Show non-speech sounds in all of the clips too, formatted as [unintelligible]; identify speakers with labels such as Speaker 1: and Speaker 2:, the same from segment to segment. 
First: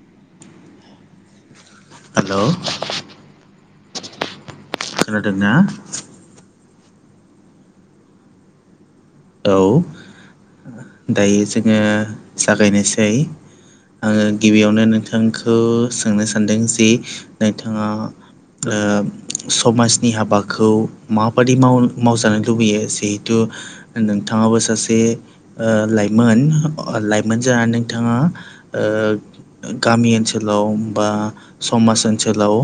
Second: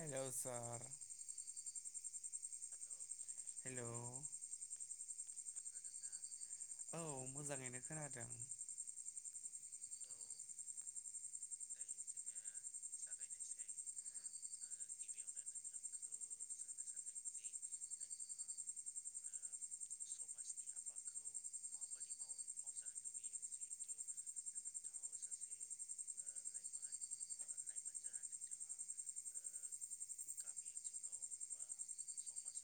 Speaker 1: हेल sir
Speaker 2: हेल'
Speaker 1: [inaudible] hello
Speaker 2: खोनादोंना?
Speaker 1: [inaudible] औ मोजाङैनो खोनादों। [inaudible]
Speaker 2: औ दायो जोङो जागायनोसै। ओ आङो गिबियावनो नोंथांखौ सोंनो सानदों जे नोंथाङा ओ समाजनि हाबाखौ माबादि माव मावजानो लुबैयो जिहेथु नोंथाङाबो सासे ओ लाइमोन लाइमोन ज नोंथाङा ओ गामि ओनसोलाव बा समाज ओनसोलाव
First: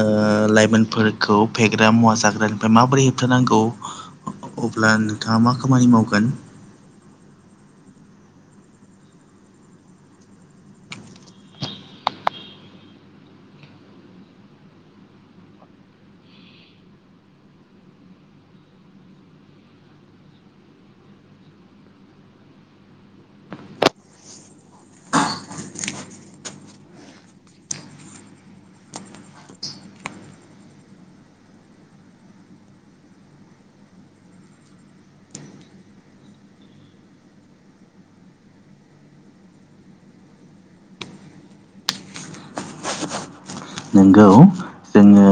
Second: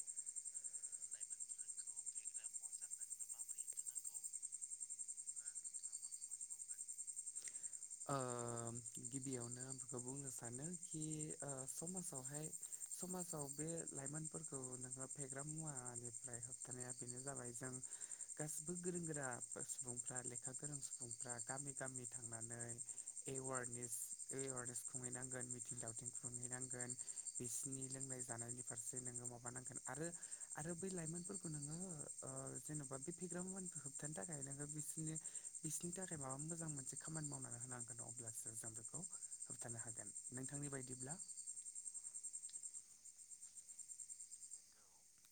Speaker 2: ओ लाइमोनफोरखौ फेग्रा मुवा जाग्रानिफ्राय माबोरै हेबथानांगौ? अब्ला नोंथाङा मा खामानि मावगोन?
Speaker 1: [inaudible] ओ गिबियावनो नो सानो समावहाय समाव बे लाइमोन फोरखौ नोङो फेग्रा मुवानिफ्राय होबथानाया बेनो जाबाय जों गासिबो गोरों गोरा सुबुंफ्रा लेखा गोरों सुबुंफ्रा गामि गामि थांनानै एवार्नेस एवारनेस खुंहैनांगोन मिथिं दावथिं खुंहैनांगोन बिसिोरनि लोंनाय जानायनि फारसे नोङो माबा मोन आरो आरो बै लाइमोनफोरखौ नोङो ओ जेन'बा बे फेग्रा मुवा खथानि थाखाय नोङो बिसोरनि बिसोरनि थाखाय माबा मोजां मोनसे खामानि मावनानै होनांगोन अब्लासो जों बेखौ खौ होबथानो हागोन नोंथांनि बायदिब्ला [unintelligible]
Speaker 2: नोंगौ जोङो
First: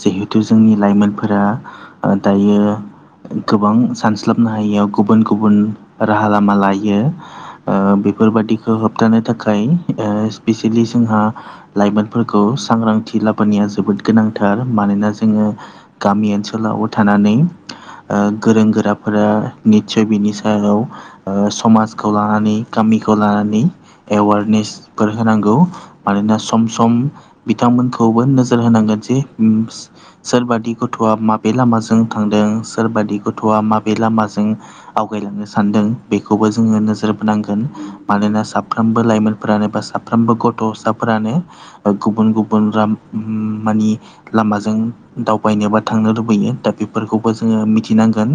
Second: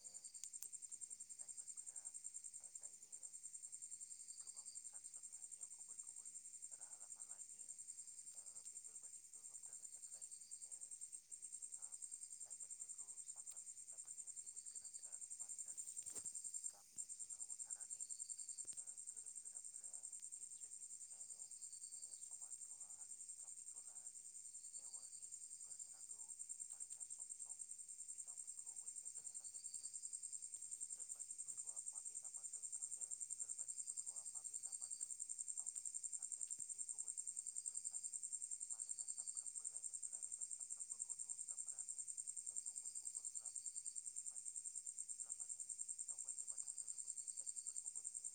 Speaker 2: जिहेतु जों जोंनि लाइमोनफोरा ओ दायो गोबां सानस्लाबनो हायियाव गुबुन गुबुन राहा लामा लायो। ओ बेफोरबादिखौ होबथानो थाखाय स्पिसियेलि जोंहा लाइमोनफोरखौ सांग्रांथि लाबोनाया जोबोद गोनांथार मानोना जोङो गामि ओनसोलावबो थानानै ओ गोरों गोराफोरा निस्सय बिनि सायाव ओ समाजखौ लानानै गामिखौ लानानै एवारनेसफोर होनांगौ मानोना सम सम बिथांमोनखौबो नोजोर होनांगोन जे सोरबादि गथ'आ माबे लामाजों थांदों सोरबादि गथ'आ माबे लामाजों आवगायलांनो सानदों बेखौबो जोङो नोजोर बोनांगोन मानोना साफ्रोमबो लाइमोनफोरानो एबा सा फ्रामबो गथ' साफोरानो गुबुन गुबुन राम मानि लामाजों दावबायनो बा थांनो लुबैयो दा बेफोरखौबो जोङो मिथिनांगोन।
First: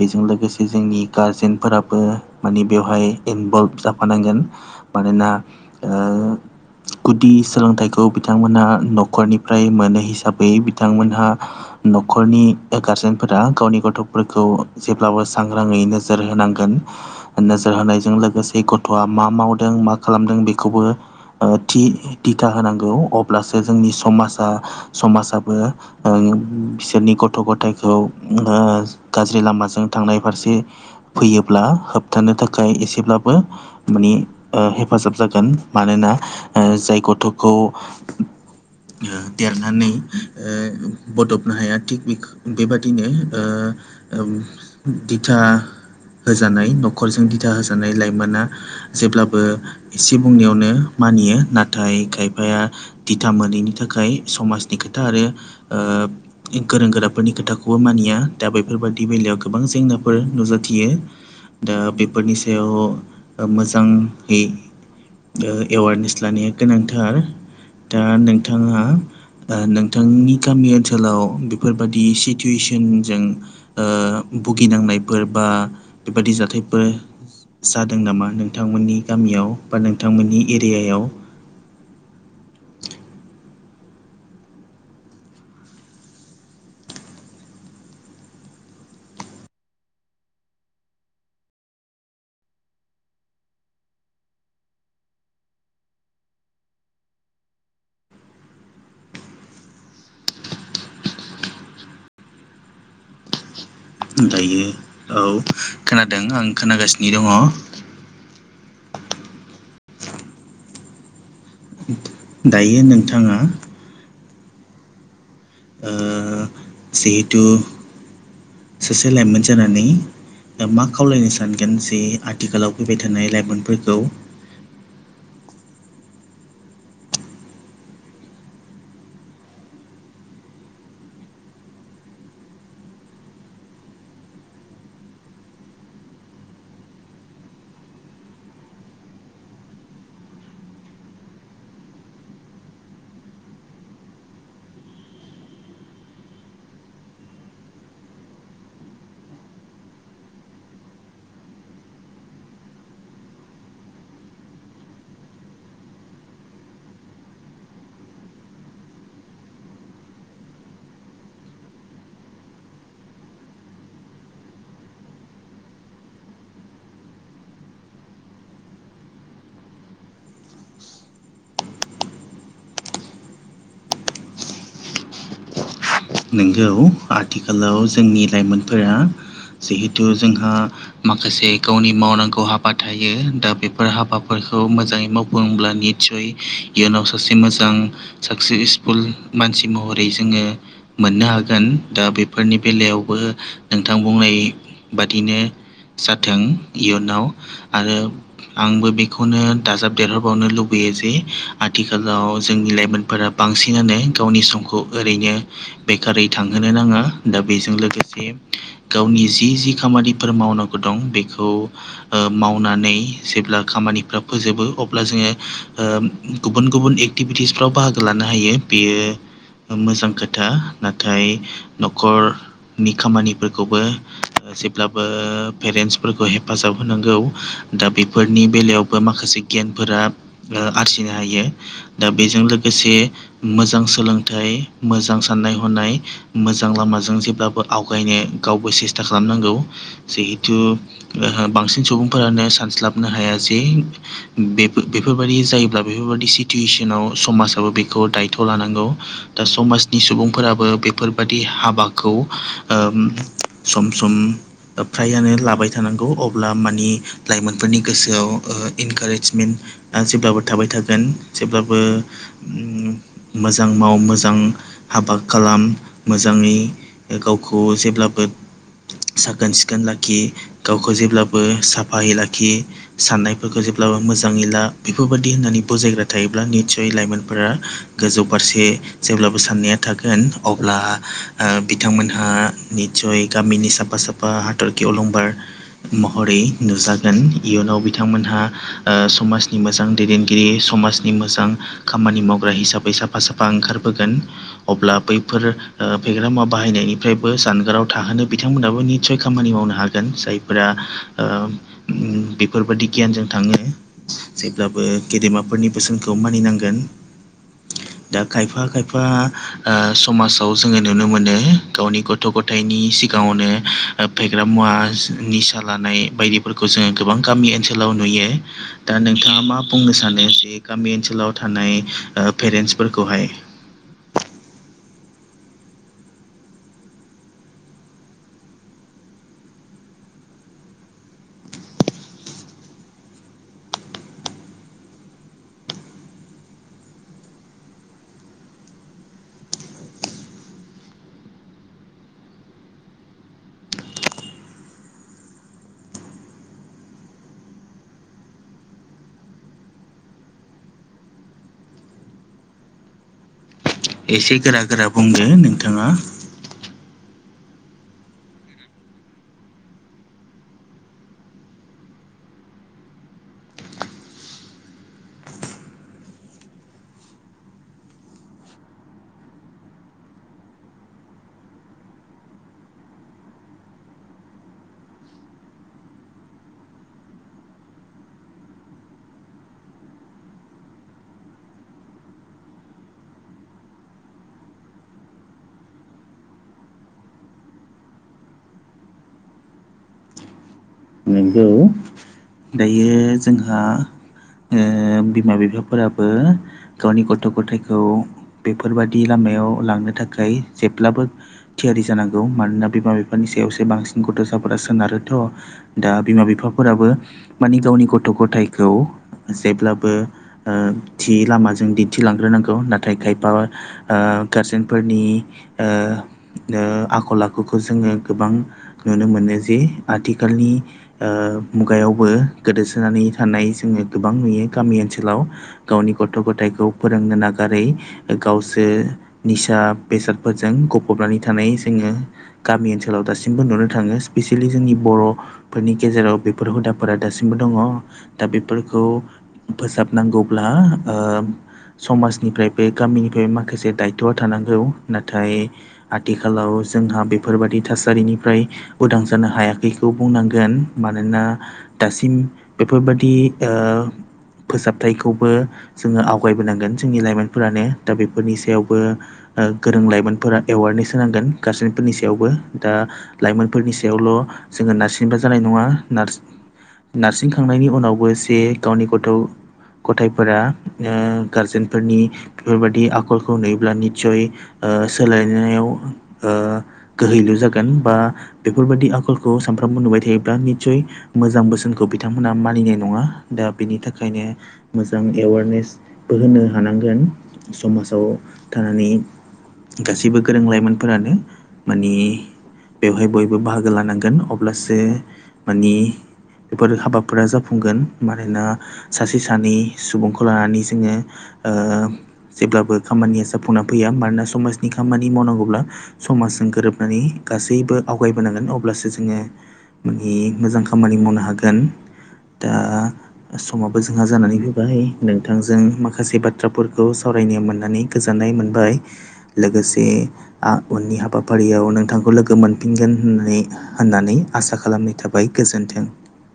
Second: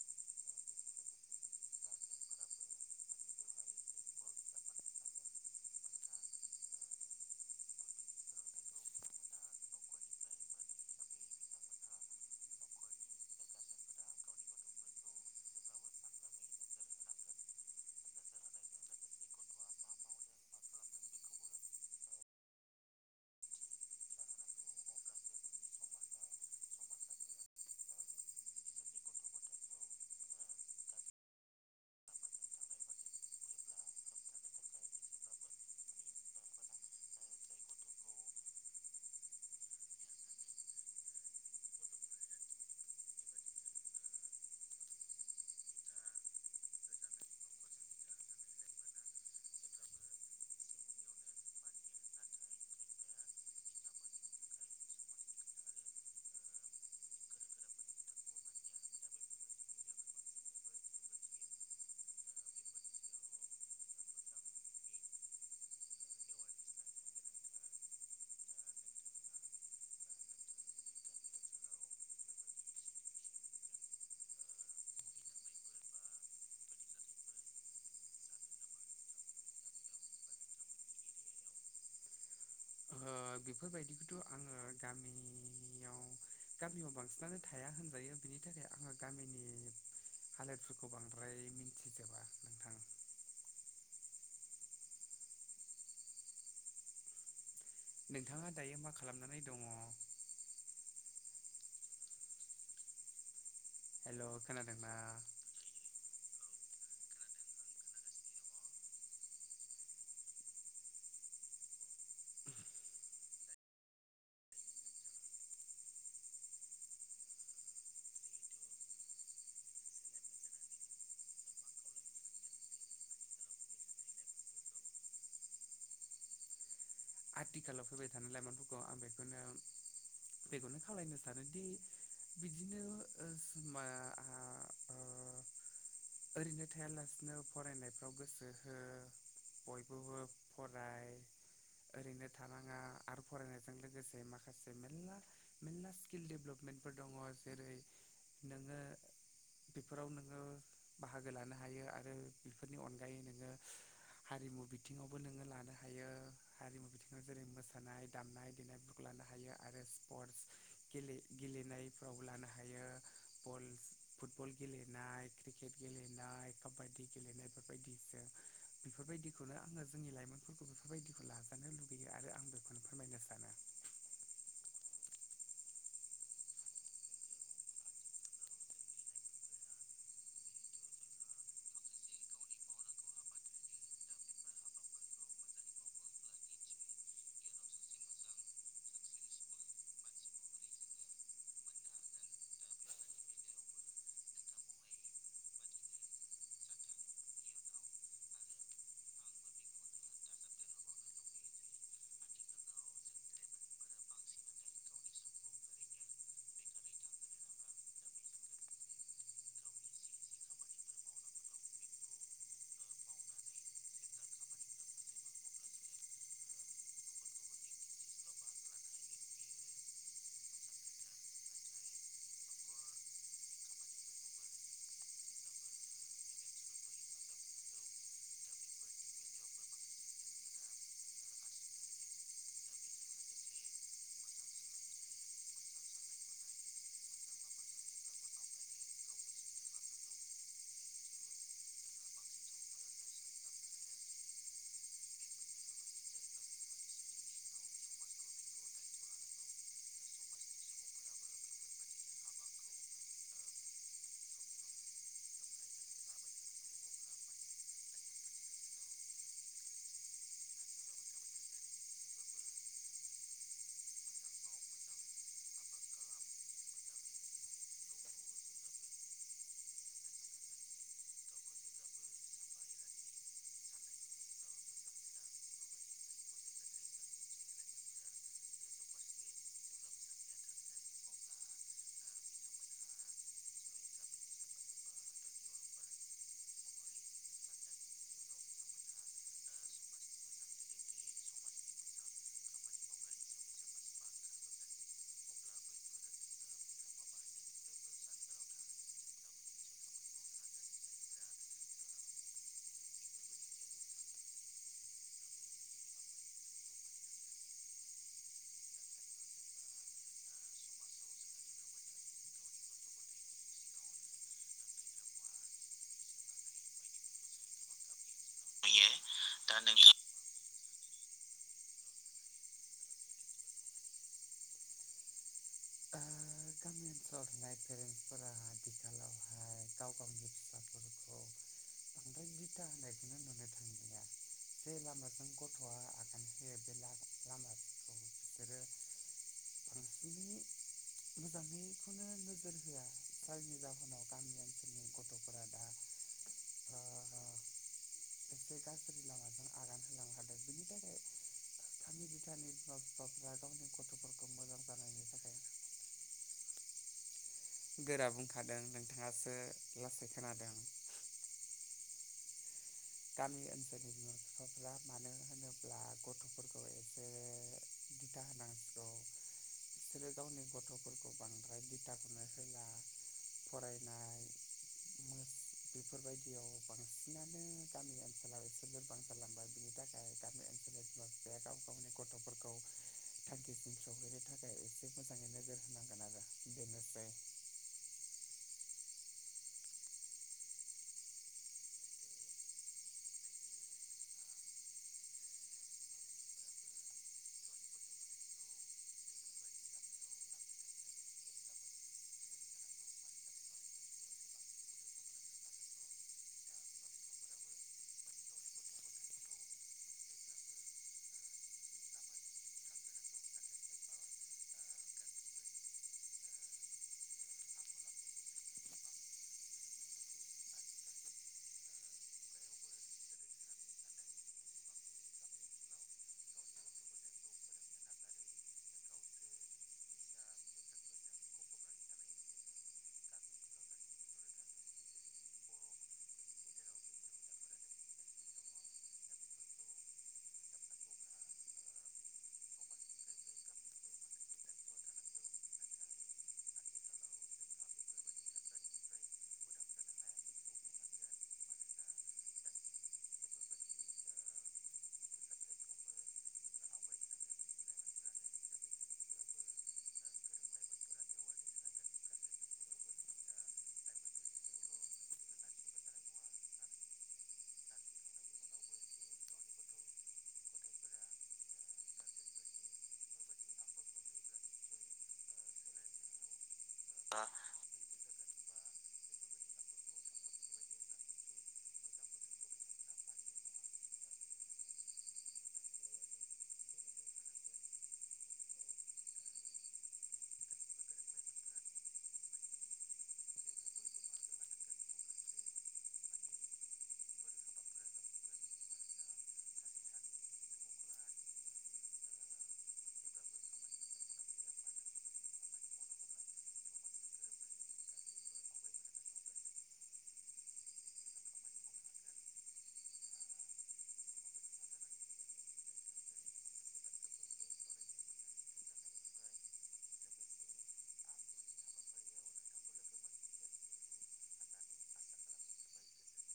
Speaker 2: बेजों लोगोसे जोंनि गारजेनफोराबो माने बेवहाय इनभल्भ जाफानांगोन। मानोना ओ गुदि सोलोंथाइखौ बिथांमोनहा न'खरनिफ्राय मोनो हिसाबै बिथांमोनहा न'खरनि गारजेनफोरा गावनि गथ'फोरखौ जेब्लाबो सांग्राङै नोजोर होनांगोन। नोजोर होनायजों लोगोसे गथ'आ मा मावदों मा खालामदों बेखौबो थि दिथा होनांगौ अब्लासो जोंनि समाजा समाजा बो बिसोरनि गथ' गथाइखौ ओ गाज्रि लामाजों थांनाय फारसे फैयोब्ला होबथानो थाखाय एसेब्लाबो माने हेफाजाब जागोन मानोना जाय गथ'खौ देरनानै ओ बदबनो हाया थिग बेबादिनो ओ दिथा होजानाय न'खरजों दिथा होजानाय लाइमोना जेब्लाबो एसे बुंनायावनो मानियो नाथाय खायफाया दिथा मोनैनि थाखाय समाजनि खोथा आरो ओ गोरों गोराफोरनि खोथाखौबो मानिया दा बैफोरबादि बेलायाव गोबां जेंनाफोर नुजाथियो। दा बेफोरनि सायाव मोजाङै
Speaker 1: [inaudible]
Speaker 2: एवारनेस लानाया गोनांथार दा नोंथाङा नों थांनिनि गामि ओनसोलाव बेफोरबादि सिटुवेसनजों भुगिनांनायफोर बा बेबादि जाथायफोर जादों नामा नोंथांमोननि गामियाव बा नोंथांमोननि एरियायाव
Speaker 1: ओ बेफोरबायदिखौथ' आङो गामियाव गामियाव बांसिनानो थाया होनजायो बिनि थाखाय आङो गामिनि [inaudible] नोंथां नोंथाङा दायो मा खालामनानै दङ? [unintelligible]
Speaker 2: दायो
Speaker 1: खोनादोंना
Speaker 2: औ खोनादों आं खोनागासिनो दङ।
Speaker 1: [inaudible]
Speaker 2: दायो नोंथाङा ओ जिहेथु सासे लाइमोन जानानै ओ मा खावलायनो सानगोन जे आथिखालाव फैबाय थानाय लाइमोनफोरखौ
Speaker 1: [inaudible] आथिखालाव फैबाय थानाय लाइमोनफोरखौ आं बेखौनो बेखौनो खावलायनो सानोदि बिदिनो ओ ओरैनो थायालासिनो फरायनायफ्राव गोसो हो बयखौबो फराय ओरैनो थानाङा आरो फरायनायजों लोगोसे माखासे मेरला। मेरला स्किल डेभलपमेन्टफोर दङ जेरै नो बेफोराव नोङो बाहागो लानो हायो आरो बेफोरनि अनगायै नोङो [unintelligible] हारिमु बिथिङावबो नोङो लानो हायो। हारिमु बिथिङाव जेरै मोसानाय दामनाय देनायफोरखौ गेले-गेलेनायफ्राव लानो हायो बल फुटबल गेलेनाय क्रिकेट गेलेनाय काबादि बेफोरबादिखौनो आङो जोंनि लाइमोनफोरखौ बेफोरबादिखौ ला [unintelligible]
Speaker 2: नोंगौ आथिखालाव जोंनि लाइमोनफोरा जिहेथु जोंहा माखासे गावनि मावनांगौ हाबा थायो दा बेफोर हाबाफोरखौ मोजाङै मावफुंब्लानो निसय इयुनाव सासे मोजां साकसेसफुल मानसि महरै जोङो मोननो हागोन ओ दा बेफोरनि बेलायावबो नोंथां बुंनाय बादिनो जाथों इयुनाव आरो आंबो बेखौनो दाजाब देरहरबावनो लुबैयो जे आथिखालाव जोंनि लाइमोनफोराबो बांसिनानो गावनि समखौ ओरैनो बेकारै थांहोनो नाङा दा बेजों लोगोसे ओ गावनि जि जि खामानिफोर मावनांगौ दं बेखौबो ओ मावनानै जेब्ला खामानिफ्रा फोजोबो अब्ला जोङो ओ गुबुन गुबुन एक्टिभिटिसफ्राव बाहागो लानो हायो बेयो मोजां खोथा। नाथाय नखरनि खामानिफोरखौबो जेब्लाबो पेरेन्टसफोरखौ हेफाजाब होनांगौ दा बेफोरनि बेलायावबो माखासे गियानफोरा ओ आरजिनो हायो। दा बेजों लोगोसे मोजां सोलोंथाइ मोजां साननाय हनायजों हनाय मोजां लामाजों जेब्लाबो आवगायनो गावबो सेस्था खालामनांगौ। जिहेथु ओ बांसिन सुबुंफोरानो सानस्लाबनो हाया जे बे बेफोरबादि जायोब्ला बेफोरबादि सिटुवेसनाव समाजाबो बेखौ दायथ' लानांगौ। दा समाजनि सुबुं ओ फोराबो बेफोरबायदि हाबाखौ ओम सम सम फ्रायानो लाबाय थानांगौ अब्ला माने लाइमोनफोरनि गोसोआव ओ इनकारेजमेन्ट दा जेब्लाबो थाबाय थागोन जेब्लाबो मोजां माव मोजां हाबा खालाम मोजाङै गावखौ जेब्लाबो साखोन सिखोन लाखि गावखौ जेब्लाबो साफायै लाखि। साननायफोरखौ जेब्लाबो मोजाङै ला बेफोरबादि होननानै बुजायग्रा थायोब्ला निसय लाइमोनफोरा गोजौ फारसे जेब्लाबो साननाया थागोन अब्ला ओ बिथांमोनहा निसय गामिनि साफा साफा फा बा हाथरखि अलंबार। महरै नुजागोन इयुनाव बिथांमोनहा ओ समाजनि मोजां दैदेनगिरि समाजनि नि मोजां खामानि मावग्रा हिसाबै साफा साफा ओंखारबोगोन अब्ला बैफोर ओ फेग्रा मुवा बाहायनायनिफ्रायबो जानगाराव थाहोनो बिथांमोनाबो निस्सय खामानि मावनो हागोन जायफोरा ओ ओ बेफोरबायदि गियानजों थाङो जेब्लाबो गेदेमाफोरनि बोसोनखौ मानिनांगोन दा खायफा खायफा ओ समाजाव जोङो नुनो मोनो गावनि गथ' गथाइनि सिगाङावनो ओ फेग्रा मुवा निसा लानाय बायदिफोरखौ जोङो गोबां गामि ओनसोलाव नुयो दा नोंथाङा मा बुंनो सानो जे गामि ओनसोलाव थानाय ओ पेरेन्टसफोरखौहाय
Speaker 1: [inaudible] [inaudible] गामि ओनसोलाव थानाय पेरेन्टसफोरा आथिखालावहाय गाव गावनि फिसाफोरखौ माने दिथा होनायखौबो नुनो थांलिया जे लामाजों गथ'आ आगान होयो बे लामाफोरखौ बिसोरो [unintelligible] [inaudible] मोजाङैखौनो नोजोर होआ जायनि जाहोनाव गामि ओनसोलनि गथ'फोरा दा ओ बेसोर गाज्रि लामाजों आगान होलां हादों बिनि थाखाय बिमा बिफाया गावनि गथ'फोरखौ मोजां जानायनि
Speaker 2: ओ
Speaker 1: थाखाय
Speaker 2: नोंथाङा
Speaker 1: [inaudible] गोरा बुंखादों नोंथाङासो लासै खोनादों [inaudible] गामि ओनसोलनि बिमा बिफाफ्रा मानो होनोब्ला गथ'फोरखौ एसे [unintelligible] बिसोरो गावनि गथ'फोरखौ बांद्राय बिथोनखौनो होला फरायनाय बेफोरबायदियाव बांसिनानो गामि ओनसोलाव एसे लोरबां खालामालांबाय बिनि थाखाय गामि ओनसोलनि बिमा बिफाया गाव गावनि गथ'फोरखौ थांसिम सौहैनो थाखाय एसे मोजाङै नोजोर होनांगोन आरो बेनोसै [inaudible]
Speaker 2: नंगौ दायो जोंहा बिमा बिफाफोराबो गावनि गथ' गथायखौ बेफोरबायदि लामायाव लांनो थाखाय जेब्लाबो थियारि जानांगौ मानोना बिमा बिफानि सायावसो बांसिन गथ'साफोरा सोनारोथ' दा बिमा बिफाफोराबो माने गावनि गथ' गथायखौ जेब्लाबो थि लामाजों दिन्थिलांग्रोनांगौ नाथाय खायफा गारजेनफोरनि आखल आखुखौ जोङो गोबां नुनो मोनो जे आथिखालनि मुगायावबो गोदोसोनानै थानाय जोङो गोबां नुयो गामि ओनसोलाव गावनि गथ' गथायखौ फोरोंनो नागारै गावसो निसा बेसादफोरजों गफबनानै थानाय जोङो गामि ओनसोलाव दासिमबो नुनो थाङो स्पेसियेलि जोंनि बर' फोरनि गेजेराव बेफोर हुदाफोरा दासिमबो दङ दा बेफोरखौ फोसाबनांगौब्ला समाजनिफ्राय बे गामिनिफ्रायबो माखासे दायथ'आ थानांगौ नाथाय आथिखालाव जोंहा बेफोरबादि थासारिनिफ्राय उदां जानो हायाखैखौ बुंनांगौ गोन मानोना दासिम बेफोरबायदि ओ फोसाबथायखौबो जोङो आवगायबोनांगोन जोंनि लाइमोनफोरानो दा बेफोरनि सायावबो गोरों लाइमोनफोरा एवारनेस होनांगोन गारजेनफोरनि सायावबो दा लाइमोनफोरनि सायावल' जोङो नारसिनबा जानाय नङा नारसिन नारसिन खांनायनि उनावबो जे गावनि गथ' गथाइफोरा गारजेनफोरनि बेफोरबायदि आखलखौ नुयोब्ला निटसय सोलायनायाव गोहैलु जागोन बा बेफोरबायदि आखलखौ सानफ्रोम बो नुबाय थायोब्ला निटसय मोजां बोसोनखौ बिथांमोना मानिनाय नङा दा बेनि थाखायनो मोजां एवारनेसबो होनो हानांगोन समाजाव थानानै गासैबो गोरों लाइमोनफोरानो मानि बेवहाय बयबो बाहागो लानांगोन अब्लासो मानि बेफोर हाबाफोरा जाफुंगोन मानोना सासे सानै सुबुंखौ लानानै जोङो ओ जेब्लाबो खामानिया जाफुंना फैया मानोना समाजनि खामानि मावनांगौब्ला समाजजों गोरोबनानै गासैबो आवगायबोनांगोन अब्लासो जोङो मानि मोजां खामानि मावनो हागोन दा समाबो जोंहा जानानै फैबाय नोंथांजों माखासे बाथ्राफोरखौ सावरायनो मोननानै गोजोननाय मोनबाय लोगोसे उननि हाबाफारियाव नोंथांखौ लोगो मोनफिनगोन होननानै होननानै आसा खालामनाय थाबाय गोजोन्थों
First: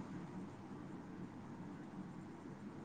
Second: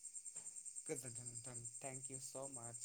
Speaker 1: [inaudible] गोजोनथों नोंथां थेंक इउ स' माच